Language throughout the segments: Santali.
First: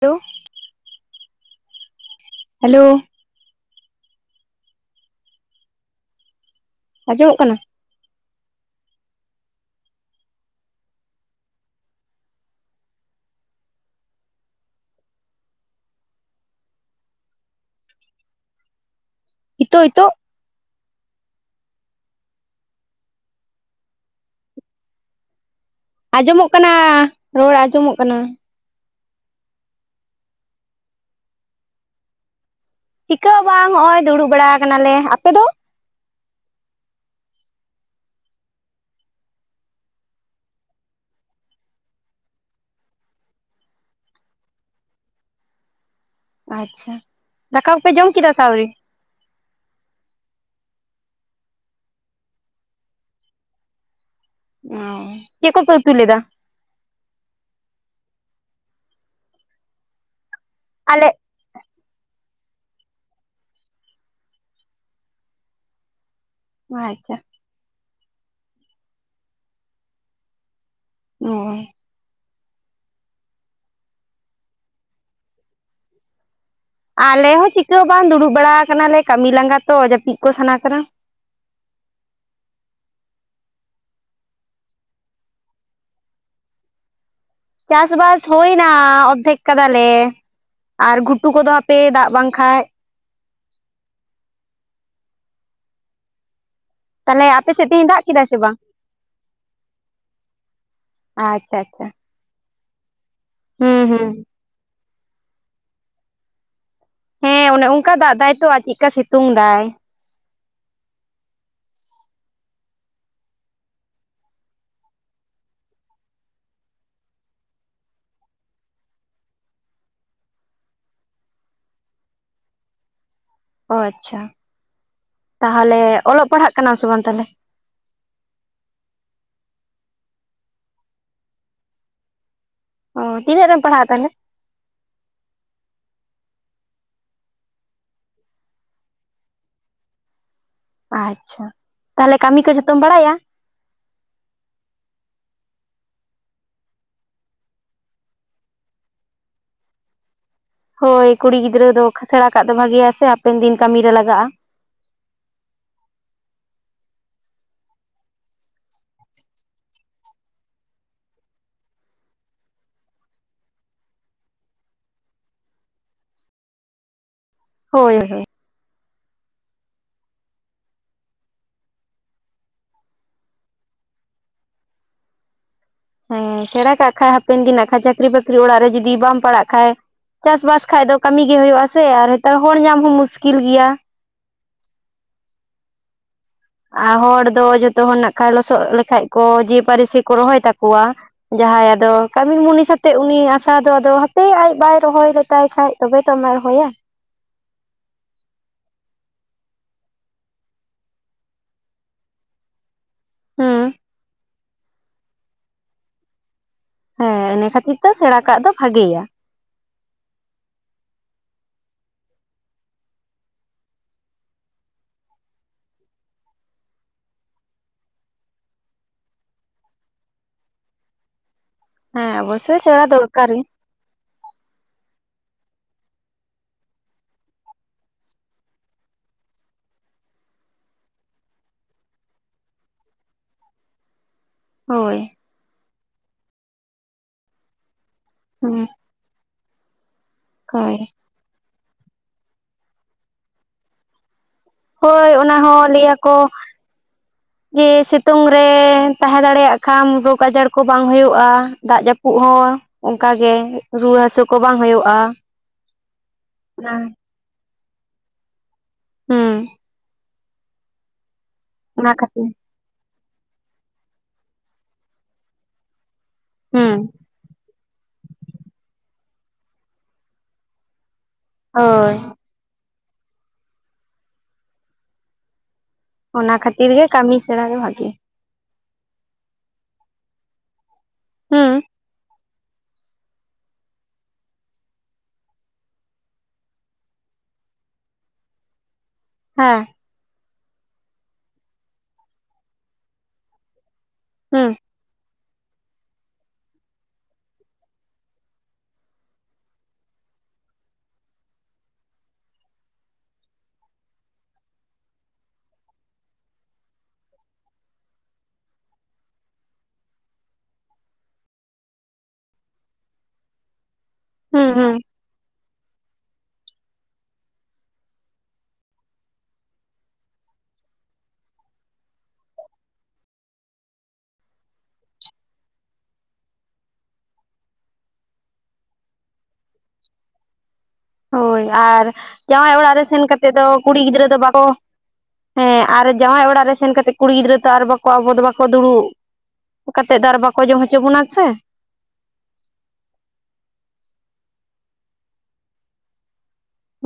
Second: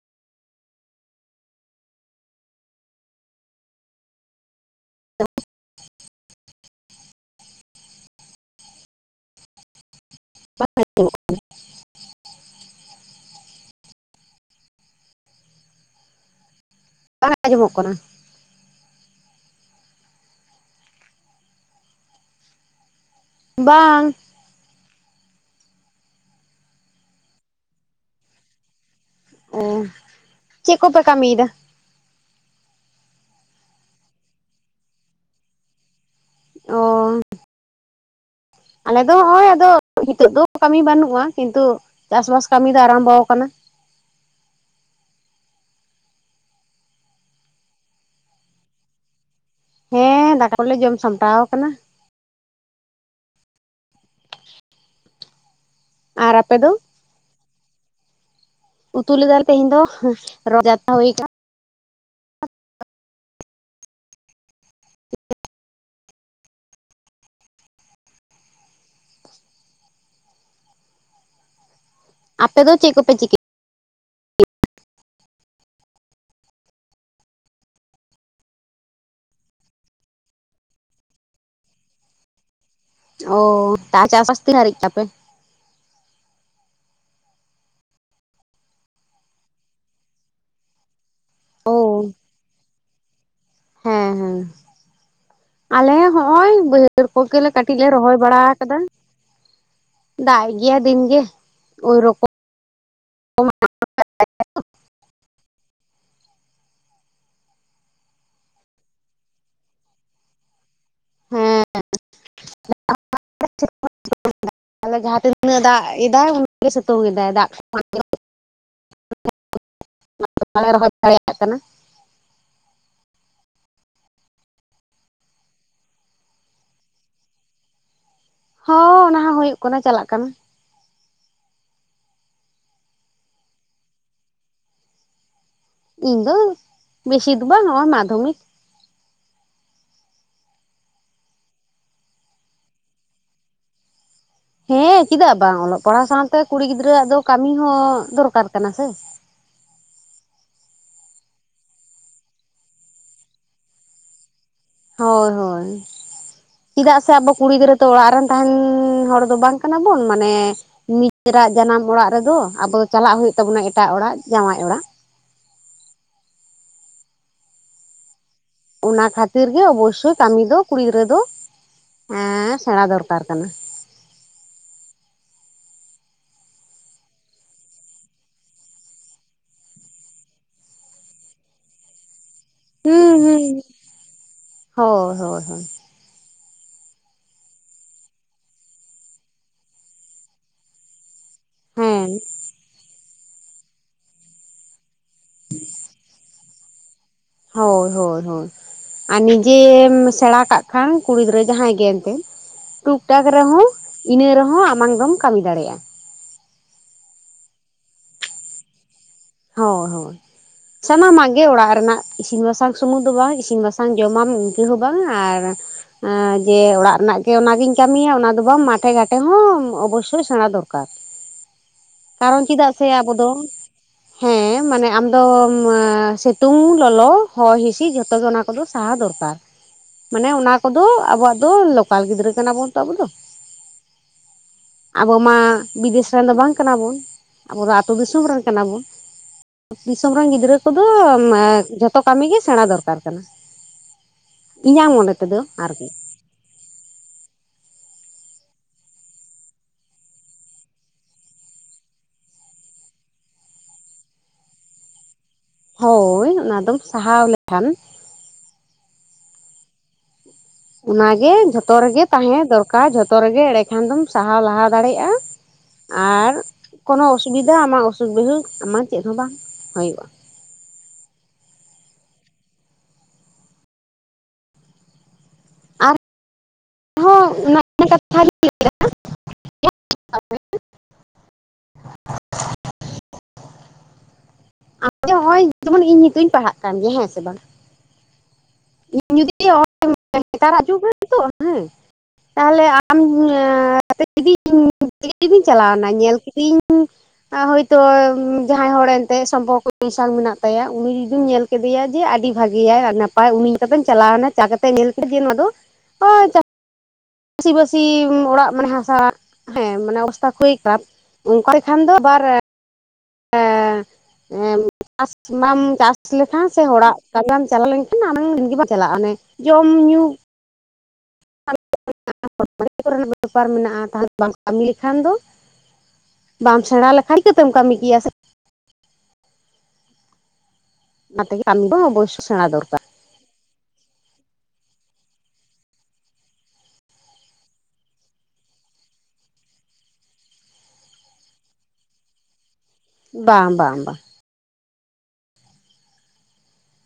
Hello [inaudible] hello. ᱟᱧᱡᱚᱢᱚᱜ ᱠᱟᱱᱟ᱾ [unintelligible] ᱵᱟᱭ ᱟᱸᱡᱚᱢᱚᱜ ᱠᱟᱱᱟ᱾ ᱦᱤᱛᱚᱜ-ᱦᱤᱛᱚᱜ᱾ ᱵᱟᱝ᱾ ᱟᱸᱡᱚᱢᱚᱜ ᱠᱟᱱᱟ, ᱨᱚᱲ ᱟᱸᱡᱚᱢᱚᱜ ᱠᱟᱱᱟ᱾ ᱦᱮᱸ ᱪᱮᱫᱽ ᱠᱚᱯᱮ ᱠᱟᱹᱢᱤᱭᱮᱫᱟ᱾ ᱪᱤᱠᱟᱹ ᱦᱚᱸ ᱵᱟᱝ ᱦᱚᱸᱜᱼᱚᱭ ᱫᱩᱲᱩᱵ ᱵᱟᱲᱟ ᱟᱠᱟᱱᱟᱞᱮ ᱟᱯᱮ ᱫᱚ᱾ ᱚᱸᱻ ᱟᱞᱮᱫᱚ ᱦᱚᱸ-ᱚᱭ ᱟᱫᱚ ᱦᱤᱛᱚᱜ ᱫᱚ ᱠᱟᱹᱢᱤ ᱵᱟᱹᱱᱩᱜᱼᱟ ᱠᱤᱱᱛᱩ ᱪᱟᱥ ᱵᱟᱥ ᱠᱟᱹᱢᱤ ᱫᱚ ᱟᱨᱟᱢᱵᱚ ᱠᱟᱱᱟ ᱾ ᱟᱪᱪᱷᱟ ᱫᱟᱠᱟ ᱠᱚᱯᱮ ᱡᱚᱢ ᱠᱮᱫᱟ ᱥᱮ ᱥᱟᱣᱨᱤ᱾ ᱦᱮᱸ ᱫᱟᱠᱟ ᱠᱚᱞᱮ ᱡᱚᱢ ᱥᱟᱢᱴᱟᱣ ᱟᱠᱟᱱᱟ᱾ ᱚ ᱪᱮᱜ ᱠᱚᱯᱮ ᱩᱛᱩᱭ ᱞᱮᱫᱟ᱾ ᱟᱨ ᱟᱯᱮ ᱫᱚ᱾ ᱩᱛᱩ ᱞᱮᱫᱟᱞᱮ ᱛᱮᱦᱮᱧ ᱫᱚ ᱨᱚ ᱡᱟᱛᱛᱟ ᱟᱞᱮ ᱦᱳᱭ ᱠᱟᱱᱟ ᱾ [unintelligible] ᱦᱚᱭ ᱛᱚ᱾ ᱚᱸᱻ ᱟᱯᱮ ᱫᱚ ᱪᱮᱜ ᱠᱚᱯᱮ ᱪᱤᱠᱟᱹᱭ᱾ ᱟᱞᱮ ᱦᱚᱸ ᱪᱤᱠᱟᱹ ᱵᱟᱝ ᱫᱩᱲᱩᱵ ᱵᱟᱲᱟ ᱠᱟᱱᱟᱞᱮ ᱠᱟᱹᱢᱤ ᱞᱟᱸᱜᱟ ᱛᱚ ᱡᱟᱹᱯᱤᱫ ᱠᱚ ᱥᱟᱱᱟ ᱠᱟᱱᱟ᱾ ᱚ ᱛᱟ ᱪᱟᱥ ᱵᱟᱥ ᱛᱤᱱᱟᱹ ᱦᱟᱹᱨᱤᱡᱽ ᱛᱟᱯᱮ᱾ ᱪᱟᱥᱵᱟᱥ ᱦᱩᱭᱱᱟ ᱚᱨᱫᱷᱮᱠ ᱠᱟᱫᱟᱞᱮ, ᱟᱨ ᱜᱷᱩᱴᱩ ᱠᱚᱫᱚ ᱦᱟ ᱚ ᱯᱮ ᱫᱟᱜ ᱵᱟᱝ ᱠᱷᱟᱡᱽ ᱾ ᱦᱮᱸ-ᱦᱮᱸ ᱟᱞᱮ ᱦᱚᱸᱜᱼᱚᱭ ᱵᱟᱹᱭ ᱦᱟᱹᱲ ᱛᱟᱦᱞᱮ ᱠᱚᱜᱮᱞᱮ ᱟᱯᱮ ᱥᱮᱫ ᱠᱟᱹᱴᱤᱡᱽ ᱛᱮᱦᱮᱧ ᱞᱮ ᱫᱟᱜ ᱨᱚᱦᱚᱭ ᱠᱮᱫᱟᱭ ᱥᱮ ᱵᱟᱲᱟ ᱵᱟᱝ ᱠᱟᱫᱟ ᱾ ᱫᱟᱜ ᱜᱤᱭᱟᱭ ᱫᱤᱱᱜᱮ ᱟᱪᱪᱷᱟ ᱳᱭᱨᱚ ᱦᱮᱸ-ᱦᱮᱸ᱾ ᱦᱮᱸ ᱚᱱᱮ ᱚᱝᱠᱟ ᱫᱟᱜ ᱫᱟᱭᱛᱚ ᱟᱨ ᱪᱤᱠᱟ ᱥᱤᱛᱩᱝ ᱫᱟᱭ ᱾ ᱦᱮᱸ᱾ ᱛᱟᱦᱞᱮ ᱡᱟᱦᱟ ᱛᱤᱱᱟᱹᱜ ᱫᱟᱜ ᱮᱫᱟ ᱩᱱᱤᱹᱜ ᱜᱮ ᱥᱤᱛᱟᱹᱝ ᱮᱫᱟᱭ ᱫᱟᱜ [unintelligible] [unintelligible] ᱵᱟᱞᱮ ᱨᱚᱦᱚᱭ ᱫᱟᱲᱮᱭᱟᱜ ᱠᱟᱱᱟ᱾ ᱚ ᱟᱪᱪᱷᱟ ᱛᱟᱦᱞᱮ ᱚᱞᱚᱜ ᱯᱟᱲᱦᱟᱜ ᱠᱟᱱᱟᱢ ᱥᱮ ᱵᱟᱝ ᱛᱟᱞᱦᱮ? ᱦᱚᱸ ᱚᱱᱟ ᱦᱚᱸ ᱦᱳᱭᱳᱜ ᱠᱟᱱᱟ ᱪᱟᱞᱟᱜ ᱠᱟᱱᱟ ᱾ ᱚ ᱛᱤᱱᱟᱹᱜ ᱨᱮᱢ ᱯᱟᱲᱦᱟᱜ ᱛᱟᱞᱦᱮ? ᱤᱧ ᱫᱚ ᱵᱮᱥᱤ ᱫᱚ ᱵᱟᱝ ᱱᱚᱸᱜ-ᱚ ᱢᱟᱫᱽᱫᱷᱚᱢᱤᱠ ᱾ ᱟᱪᱪᱷᱟ ᱛᱟᱦᱞᱮ ᱠᱟᱹᱢᱤ ᱠᱚ ᱡᱚᱛᱚᱢ ᱵᱟᱲᱟᱭᱟ? ᱦᱮᱸ ᱪᱤᱫᱟᱜ ᱵᱟᱝ ᱚᱞᱚᱜ ᱯᱟᱲᱦᱟᱣ ᱥᱟᱣᱛᱮ ᱠᱩᱲᱤ ᱜᱤᱫᱽᱨᱟᱹᱣᱟᱜ ᱫᱚ ᱠᱟᱹᱢᱤ ᱦᱚᱸ ᱫᱚᱨᱠᱟᱨ ᱠᱟᱱᱟ ᱥᱮ ᱾ ᱦᱳᱭ ᱠᱩᱲᱤ ᱜᱤᱫᱽᱨᱟᱹ ᱫᱚ ᱥᱮᱲᱟ ᱠᱟᱜ ᱫᱚ ᱵᱷᱟᱜᱮᱭᱟ ᱥᱮ ᱦᱟᱯᱮᱱ ᱫᱤᱱ ᱠᱟᱹᱢᱤ ᱨᱮ ᱞᱟᱜᱟᱜ-ᱟ ᱾ ᱦᱳᱭ, ᱦᱳᱭ᱾ ᱪᱤᱫᱟᱜ ᱥᱮ ᱟᱵᱚ ᱠᱩᱲᱤ ᱜᱤᱫᱽᱨᱟᱹ ᱛᱚ ᱚᱲᱟᱜ ᱨᱮᱱ ᱛᱟᱦᱮᱱᱻ ᱦᱚᱲ ᱫᱚ ᱵᱟᱝ ᱠᱟᱱᱟ ᱵᱚᱱ ᱢᱟᱱᱮ ᱱᱤᱡᱮᱨᱟᱜ ᱡᱟᱱᱟᱢ ᱚᱲᱟᱜ ᱨᱮᱫᱚ᱾ ᱟᱵᱚ ᱪᱟᱞᱟᱜ ᱦᱳᱭᱳᱜ ᱛᱟᱵᱚᱱᱟ ᱮᱴᱟᱜ ᱚᱲᱟᱜ ᱡᱟᱶᱟᱭ ᱚᱲᱟᱜ ᱾ ᱦᱳᱭ, ᱦᱳᱭ, ᱦᱳᱭ ᱾ ᱚᱱᱟ ᱠᱷᱟᱹᱛᱤᱨ ᱜᱮ ᱚᱵᱚᱥᱳᱭ ᱠᱟᱹᱢᱤ ᱫᱚ ᱠᱩᱲᱤ ᱜᱤᱫᱽᱨᱟᱹ ᱫᱚ ᱮᱸᱻ ᱥᱮᱲᱟ ᱫᱚᱨᱠᱟᱨ ᱠᱟᱱᱟ ᱾ ᱦᱮᱸ ᱥᱮᱲᱟ ᱠᱟᱜ ᱠᱷᱟᱡ ᱦᱟᱯᱮᱱ ᱫᱤᱱ ᱱᱟᱸᱜ ᱠᱷᱟᱡ ᱪᱟᱹᱠᱨᱤ ᱵᱟᱹᱠᱨᱤ ᱚᱲᱟᱜ ᱨᱮ ᱡᱩᱫᱤ ᱵᱟᱢ ᱯᱟᱲᱟᱜ ᱠᱷᱟᱡ᱾ ᱪᱟᱥ ᱵᱟᱥ ᱠᱷᱟᱡ ᱫᱚ ᱠᱟᱹᱢᱤ ᱜᱮ ᱦᱳᱭᱳᱜ-ᱟ ᱥᱮ ᱟᱨ ᱦᱮᱛᱟᱨ ᱦᱚᱲ ᱧᱟᱢ ᱦᱚᱸ ᱦᱩᱸ ᱢᱩᱥᱠᱤᱞ ᱦᱩᱸ ᱜᱮᱭᱟ ᱾ ᱦᱳᱭ, ᱦᱳᱭ, ᱦᱳᱭ ᱾ ᱟᱨ ᱦᱚᱲ ᱫᱚ ᱡᱚᱛᱚ ᱦᱚᱲ ᱱᱟᱜ ᱠᱷᱟᱡ ᱞᱚᱥᱚᱫ ᱞᱮᱠᱷᱟᱡ ᱠᱚ ᱡᱮ ᱯᱟᱹᱨᱤᱥᱤ ᱠᱚ ᱨᱚᱦᱚᱭ ᱛᱟᱠᱚᱣᱟ ᱾ ᱡᱟᱦᱟᱭ ᱟᱫᱚ ᱦᱮᱸ ᱠᱟᱹᱢᱤ ᱢᱩᱱᱤᱥ ᱥᱟ ᱛᱮᱫ ᱩᱱᱤ ᱟᱥᱟ ᱫᱚ ᱟᱫᱚ ᱦᱟᱯᱮ ᱟᱡ ᱵᱟᱭ ᱨᱚᱦᱚᱭ ᱞᱮᱛᱟᱭ ᱠᱷᱟᱡ ᱛᱚᱵᱮ ᱛᱚ ᱟᱢᱟᱜᱮ ᱨᱚᱦᱚᱭᱟ ᱾ ᱦᱳᱭ, ᱦᱳᱭ, ᱦᱳᱭ᱾ ᱟᱨ ᱱᱤᱡᱮᱢ ᱥᱮᱲᱟ ᱠᱟᱜ ᱠᱷᱟᱱ ᱠᱩᱲᱤ ᱜᱤᱫᱽᱨᱟᱹ ᱡᱟᱦᱟᱭ ᱜᱮ ᱮᱱᱛᱮ᱾ ᱴᱩᱠ ᱴᱟᱠ ᱨᱮᱦᱚᱸ ᱦᱩᱸ ᱤᱱᱟᱹ ᱨᱮᱦᱚᱸ ᱟᱢᱟᱝ ᱫᱚᱢ ᱠᱟᱹᱢᱤ ᱫᱟᱲᱮᱜ-ᱟ ᱾ ᱦᱮᱸ ᱤᱱᱟᱹ ᱠᱷᱟᱹᱛᱤᱨ ᱛᱮ ᱥᱮᱲᱟ ᱠᱟᱜ ᱫᱚ ᱵᱷᱟᱜᱮᱭᱟ ᱾ ᱦᱳᱭ, ᱦᱳᱭ ᱾ ᱥᱟᱱᱟᱢᱟᱜ ᱜᱮ ᱚᱲᱟᱜ ᱨᱮᱱᱟᱜ ᱤᱥᱤᱱ ᱵᱟᱥᱟᱝ ᱥᱩᱢᱩᱝ ᱫᱚ ᱵᱟᱝ᱾ ᱤᱥᱤᱱ ᱵᱟᱥᱟᱝ ᱡᱚᱢᱟᱢ ᱤᱱᱠᱟᱹ ᱦᱚᱸ ᱵᱟᱝ᱾ᱟᱨ ᱮᱸᱻ ᱡᱮ ᱚᱲᱟᱜ ᱨᱮᱱᱟᱜ ᱜᱮ ᱚᱱᱟ ᱜᱤᱧ ᱠᱟᱹᱢᱤᱭᱟ ᱚᱱᱟ ᱫᱚ ᱵᱟᱝ ᱢᱟᱴᱷᱮ ᱜᱷᱟᱴᱮ ᱦᱚᱸ ᱚᱵᱚᱥᱳᱭ ᱥᱮᱲᱟ ᱫᱚᱨᱠᱟᱨ ᱾ ᱦᱮᱸ ᱚᱵᱚᱥᱳᱭ ᱥᱮᱲᱟ ᱟᱵᱚ ᱫᱚᱨᱠᱟᱨ ᱫᱚ ᱜᱮ᱾ ᱦᱮᱸ ᱢᱟᱱᱮ ᱟᱢ ᱫᱚᱢᱻ ᱥᱤᱛᱩᱝ, ᱞᱚᱞᱚ, ᱦᱚᱭ, ᱦᱤᱸᱥᱤᱫ ᱡᱷᱚᱛᱚ ᱜᱮ ᱚᱱᱟ ᱠᱚᱫᱚ ᱥᱟᱦᱟᱣ ᱫᱚᱨᱠᱟᱨ ᱾ ᱢᱟᱱᱮ ᱚᱱᱟ ᱠᱚᱫᱚ ᱟᱵᱚᱣᱟᱜ ᱫᱚ ᱞᱳᱠᱟᱞ ᱜᱤᱫᱽᱨᱟᱹ ᱠᱟᱱᱟ ᱵᱚᱱ ᱛᱚ, ᱟᱵᱚ ᱫᱚ᱾ ᱦᱳᱭ ᱟᱵᱚ ᱢᱟ ᱵᱤᱫᱮᱥ ᱨᱮᱱ ᱫᱚ ᱵᱟᱝ ᱠᱟᱱᱟ ᱵᱚᱱ᱾ ᱟᱵᱚ ᱫᱚ ᱟᱹᱛᱩ ᱫᱤᱥᱚᱢ ᱨᱮ ᱠᱟᱱᱟ ᱦᱩᱸ ᱵᱚᱱ᱾ ᱫᱤᱥᱚᱢ ᱨᱮᱱ ᱜᱤᱫᱽᱨᱟᱹ ᱦᱳᱭ ᱠᱚᱫᱚ ᱡᱷᱚᱛᱚ ᱠᱟᱹᱢᱤ ᱜᱮ ᱥᱮᱲᱟ ᱫᱚᱨᱠᱟᱨ ᱠᱟᱱᱟ᱾ ᱤᱧᱟᱹᱜ ᱦᱳᱭ ᱢᱚᱱᱮ ᱚᱱᱟ ᱛᱮᱫᱚ ᱦᱚᱸ ᱞᱟᱹᱭ ᱟᱨᱠᱤ ᱟᱠᱚ ᱡᱮ ᱥᱤᱛᱩᱝ ᱨᱮ ᱛᱟᱦᱮᱸ ᱫᱟᱲᱮᱭᱟᱜ ᱠᱷᱟᱱ ᱨᱳᱜᱽ ᱟᱡᱟᱨ ᱠᱚ ᱵᱟᱝ ᱦᱳᱭᱳᱜ-ᱟ, ᱫᱟᱜ ᱡᱟᱹᱯᱩᱫ ᱦᱚᱸ ᱚᱱᱠᱟ ᱜᱮ ᱨᱩᱣᱟᱹ ᱦᱟᱹᱥᱩ ᱠᱚ ᱵᱟᱝ ᱦᱳᱭᱳᱜ-ᱟ᱾ ᱦᱳᱭ ᱚᱱᱟ ᱫᱚᱢ ᱥᱟᱦᱟᱣ ᱞᱮᱠᱷᱟᱱ᱾ ᱦᱩᱸ᱾ ᱚᱱᱟ ᱜᱮ ᱡᱷᱚᱛᱚ ᱚᱱᱟ ᱨᱮᱜᱮ ᱠᱷᱟᱹᱛᱤᱨ ᱛᱟᱦᱮᱸ ᱫᱚᱨᱠᱟᱨ ᱡᱷᱚᱛᱚ ᱨᱮᱜᱮ ᱮᱸᱰᱮ ᱠᱷᱟᱱ ᱫᱚᱢ ᱥᱟᱦᱟᱣ ᱞᱟᱦᱟ ᱫᱟᱲᱮᱜ-ᱟ᱾ ᱟᱨ ᱦᱩᱸ ᱠᱳᱱᱳ ᱚᱥᱩᱵᱤᱫᱷᱟ ᱟᱢᱟᱜ ᱚᱥᱩᱠ ᱵᱤᱦᱩ ᱟᱢᱟᱜ ᱪᱮᱫ ᱦᱚᱸ ᱵᱟᱝ ᱦᱳᱭᱳᱜ-ᱟ᱾ ᱦᱳᱭ᱾ ᱚᱱᱟ ᱠᱷᱟᱹᱛᱤᱨ ᱜᱮ ᱠᱟᱹᱢᱤ ᱟᱨᱦᱚᱸ ᱥᱮᱲᱟ ᱜᱮ ᱵᱷᱟᱹᱜᱮ᱾ [unintelligible] ᱦᱩᱸ᱾ ᱱᱚᱸᱜ-ᱚᱭ ᱡᱮᱢᱚᱱ ᱤᱧ ᱱᱤᱛᱳᱜ ᱤᱧ ᱯᱟᱲᱦᱟᱜ ᱠᱟᱱ ᱜᱮᱭᱟ ᱦᱮᱸ ᱥᱮ ᱵᱟᱝ? ᱦᱮᱸ [unintelligible] [inaudible] ᱦᱮᱛᱟᱨᱟᱜ ᱡᱩᱜᱽ ᱨᱮ ᱛᱚ ᱦᱮᱸ, ᱛᱟᱦᱚᱞᱮ ᱟᱢ [inaudible] ᱦᱩᱸ᱾ [inaudible] ᱪᱟᱞᱟᱣᱱᱟ ᱧᱮᱞ ᱠᱤᱫᱤᱧ [inaudible] ᱮᱸ ᱦᱳᱭᱛᱚ ᱩᱸ ᱡᱟᱦᱟᱸᱭ ᱦᱚᱲ ᱮᱱᱛᱮᱫ ᱥᱚᱢᱯᱚᱨ ᱠᱚ [inaudible] ᱥᱟᱝ ᱢᱮᱥᱟᱞ ᱢᱮᱱᱟᱜ ᱛᱟᱭᱟ, ᱩᱱᱤ ᱡᱩᱫᱤᱢ ᱧᱮᱞ ᱠᱮᱫᱮᱭᱟ ᱡᱮ ᱟᱹᱰᱤ ᱵᱷᱟᱜᱮᱭᱟᱭ ᱟᱨ ᱱᱟᱯᱟᱭ ᱩᱱᱤ ᱞᱮᱠᱟᱛᱮᱢ ᱪᱟᱞᱟᱣᱱᱟ, ᱪᱟ ᱠᱟᱛᱮᱜ ᱧᱮᱞ [inaudible] ᱪᱟᱹᱥᱤ ᱵᱟᱹᱥᱤ ᱚᱲᱟᱜ ᱢᱟᱱᱮ ᱦᱟᱥᱟ, ᱦᱮᱸ ᱢᱟᱱᱮ ᱚᱵᱚᱥᱛᱷᱟ [inaudible] ᱠᱷᱟᱨᱟᱯ ᱚᱱᱠᱟ [inaudible] ᱫᱚ ᱟᱵᱟᱨ ᱦᱩᱸ ᱮᱸ ᱦᱩᱸ ᱪᱟᱥ ᱵᱟᱢ ᱪᱟᱥ ᱞᱮᱠᱷᱟᱱ ᱥᱮ ᱦᱚᱲᱟᱜ ᱠᱟᱹᱢᱤ ᱵᱟᱢ ᱪᱟᱞᱟᱣ ᱞᱮᱱᱠᱷᱟᱱ ᱟᱢᱟᱜ ᱫᱤᱱ ᱜᱮ ᱵᱟᱝ ᱪᱟᱞᱟᱜᱼᱟ᱾ ᱚᱱᱮ ᱡᱚᱢ ᱧᱩ [unintelligible] ᱵᱮᱯᱟᱨ ᱢᱮᱱᱟᱜᱼᱟ, [inaudible] ᱠᱟᱹᱢᱤ ᱞᱮᱠᱷᱟᱱ ᱫᱚ᱾ ᱵᱟᱢ ᱥᱮᱬᱟ ᱞᱮᱠᱷᱟᱱ ᱪᱤᱠᱟᱹᱛᱮᱢ ᱠᱟᱹᱢᱤ ᱠᱮᱭᱟ ᱥᱮ? ᱚᱱᱟ ᱛᱮᱜᱮ ᱦᱳᱭ ᱠᱟᱹᱢᱤ ᱫᱚ ᱟᱨ ᱚᱵᱚᱥᱥᱳᱭ ᱥᱮᱬᱟ ᱡᱟᱶᱟᱭ ᱫᱚᱨᱠᱟᱨ ᱚᱲᱟᱜ ᱨᱮ ᱥᱮᱱ ᱠᱟᱛᱮᱫ ᱫᱚ ᱠᱩᱲᱤ ᱜᱤᱫᱽᱨᱟᱹ ᱫᱚ ᱵᱟᱠᱚ ᱦᱮᱸ ᱟᱨ ᱡᱟᱶᱟᱭ ᱚᱲᱟᱜ ᱨᱮ ᱥᱮᱱ ᱠᱟᱛᱮᱜ ᱠᱩᱲᱤ ᱜᱤᱫᱽᱨᱟᱹ ᱛᱚ ᱟᱨ ᱵᱟᱠᱚ ᱟᱵᱚ ᱫᱚ ᱵᱟᱠᱚ ᱫᱩᱲᱩᱵ ᱠᱟᱛᱮᱫ ᱫᱚ ᱟᱨ ᱵᱟᱠᱚ ᱡᱚᱢ ᱦᱚᱪᱚ ᱵᱚᱱᱟ ᱥᱮ? ᱵᱟᱝ ᱵᱟᱝ ᱵᱟ᱾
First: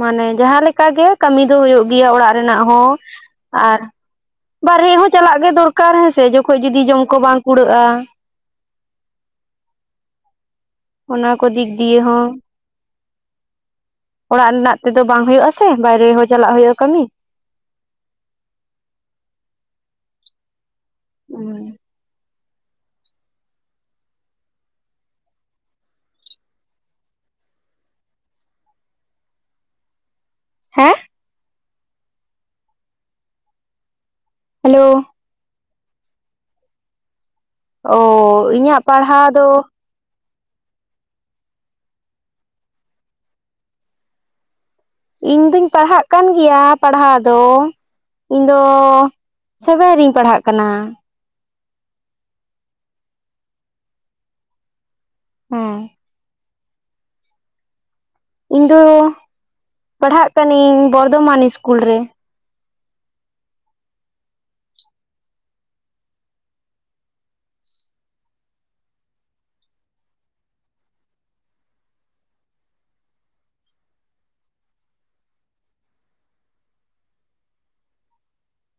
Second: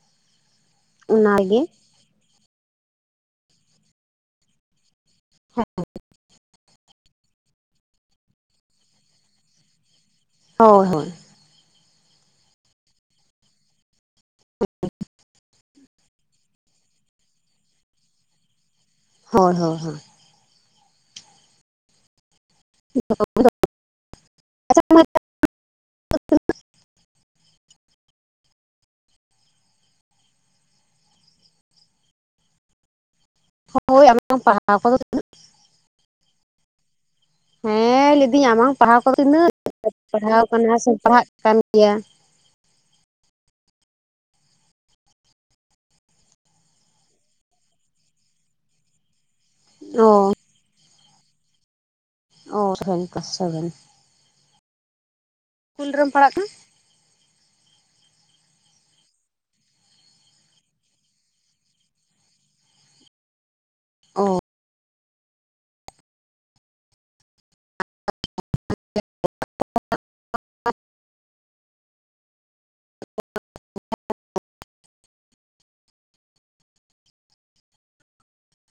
ᱢᱟᱱᱮ ᱡᱟᱦᱟᱸ ᱞᱮᱠᱟ ᱜᱮ ᱠᱟᱹᱢᱤ ᱫᱚ ᱚᱱᱟᱜᱮ ᱦᱩᱭᱩᱜ ᱜᱮᱭᱟ ᱚᱲᱟᱜ ᱨᱮᱱᱟᱜ ᱦᱚᱸ, ᱟᱨ ᱵᱟᱨᱦᱮ ᱦᱚᱸ ᱪᱟᱞᱟᱜ ᱜᱮ ᱫᱚᱨᱠᱟᱨ ᱦᱮᱸ ᱥᱮ ᱡᱚᱠᱷᱚᱡ ᱡᱩᱫᱤ ᱡᱚᱢ ᱠᱚ ᱵᱟᱝ ᱠᱩᱲᱟᱹᱜᱼᱟ᱾ ᱦᱳᱭ ᱦᱳᱭ᱾ ᱚᱱᱟ ᱠᱚ ᱫᱤᱠ ᱫᱤᱭᱟᱹ ᱦᱚᱸ᱾ ᱚᱲᱟᱜ ᱨᱮᱱᱟᱜ ᱛᱮᱫᱚ ᱵᱟᱝ ᱦᱳᱭᱳᱜᱼᱟ ᱥᱮ ᱵᱟᱭᱨᱮ ᱦᱚᱸ ᱪᱟᱞᱟᱜ ᱦᱳᱭᱳᱜᱼᱟ, ᱠᱟᱹᱢᱤ᱾ ᱦᱳᱭ ᱦᱳᱭ ᱦᱳᱭ᱾ ᱩᱸ᱾ [inaudible] [inaudible] ᱦᱮᱸ? ᱦᱳᱭ [inaudible] ᱯᱟᱲᱦᱟᱣ ᱦᱮᱞᱳ ᱠᱚᱫᱚ᱾ ᱚ ᱦᱮᱸ ᱞᱮᱭ ᱫᱤᱧ ᱟᱢᱟᱝ ᱤᱧᱟᱹᱜ ᱯᱟᱲᱦᱟᱣ ᱠᱚ ᱫᱚ ᱛᱤᱱᱟᱹᱜ [inaudible] ᱯᱟᱲᱦᱟᱣ ᱠᱟᱱᱟ ᱥᱮ ᱯᱟᱲᱦᱟᱜ ᱠᱟᱱ ᱜᱮᱭᱟ? ᱤᱧᱫᱩᱧ ᱯᱟᱲᱦᱟᱜ ᱠᱟᱱ ᱜᱮᱭᱟ ᱯᱟᱲᱦᱟᱣ ᱫᱚ, ᱤᱧᱫᱚ ᱥᱮᱵᱷᱮᱱ ᱨᱤᱧ ᱚ ᱯᱟᱲᱦᱟᱜ ᱠᱟᱱᱟ᱾ ᱚ [inaudible] ᱛᱚ ᱥᱮᱵᱷᱮᱱ ᱦᱮᱸ ᱠᱩᱞ ᱨᱮᱢ ᱯᱟᱲᱦᱟᱜ ᱠᱟᱱᱟ? ᱤᱧ ᱫᱚ ᱯᱟᱲᱦᱟᱜ ᱠᱟᱹᱱᱤᱝ ᱵᱚᱨᱫᱷᱚᱢᱟᱱ ᱤᱥᱠᱩᱞ ᱨᱮ᱾ ᱚ᱾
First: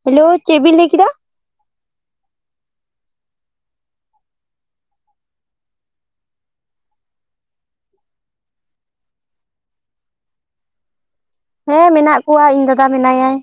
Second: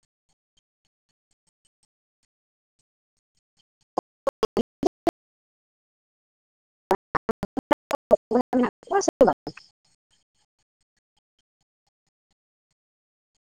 ᱦᱮᱞᱳ ᱪᱮᱫ ᱵᱤᱱ ᱞᱮᱭ ᱠᱮᱫᱟ? [inaudible] ᱦᱮᱸ ᱢᱮᱱᱟᱜ ᱠᱚᱣᱟ ᱤᱧ ᱫᱟᱫᱟ ᱢᱮᱱᱟᱭᱟᱭ᱾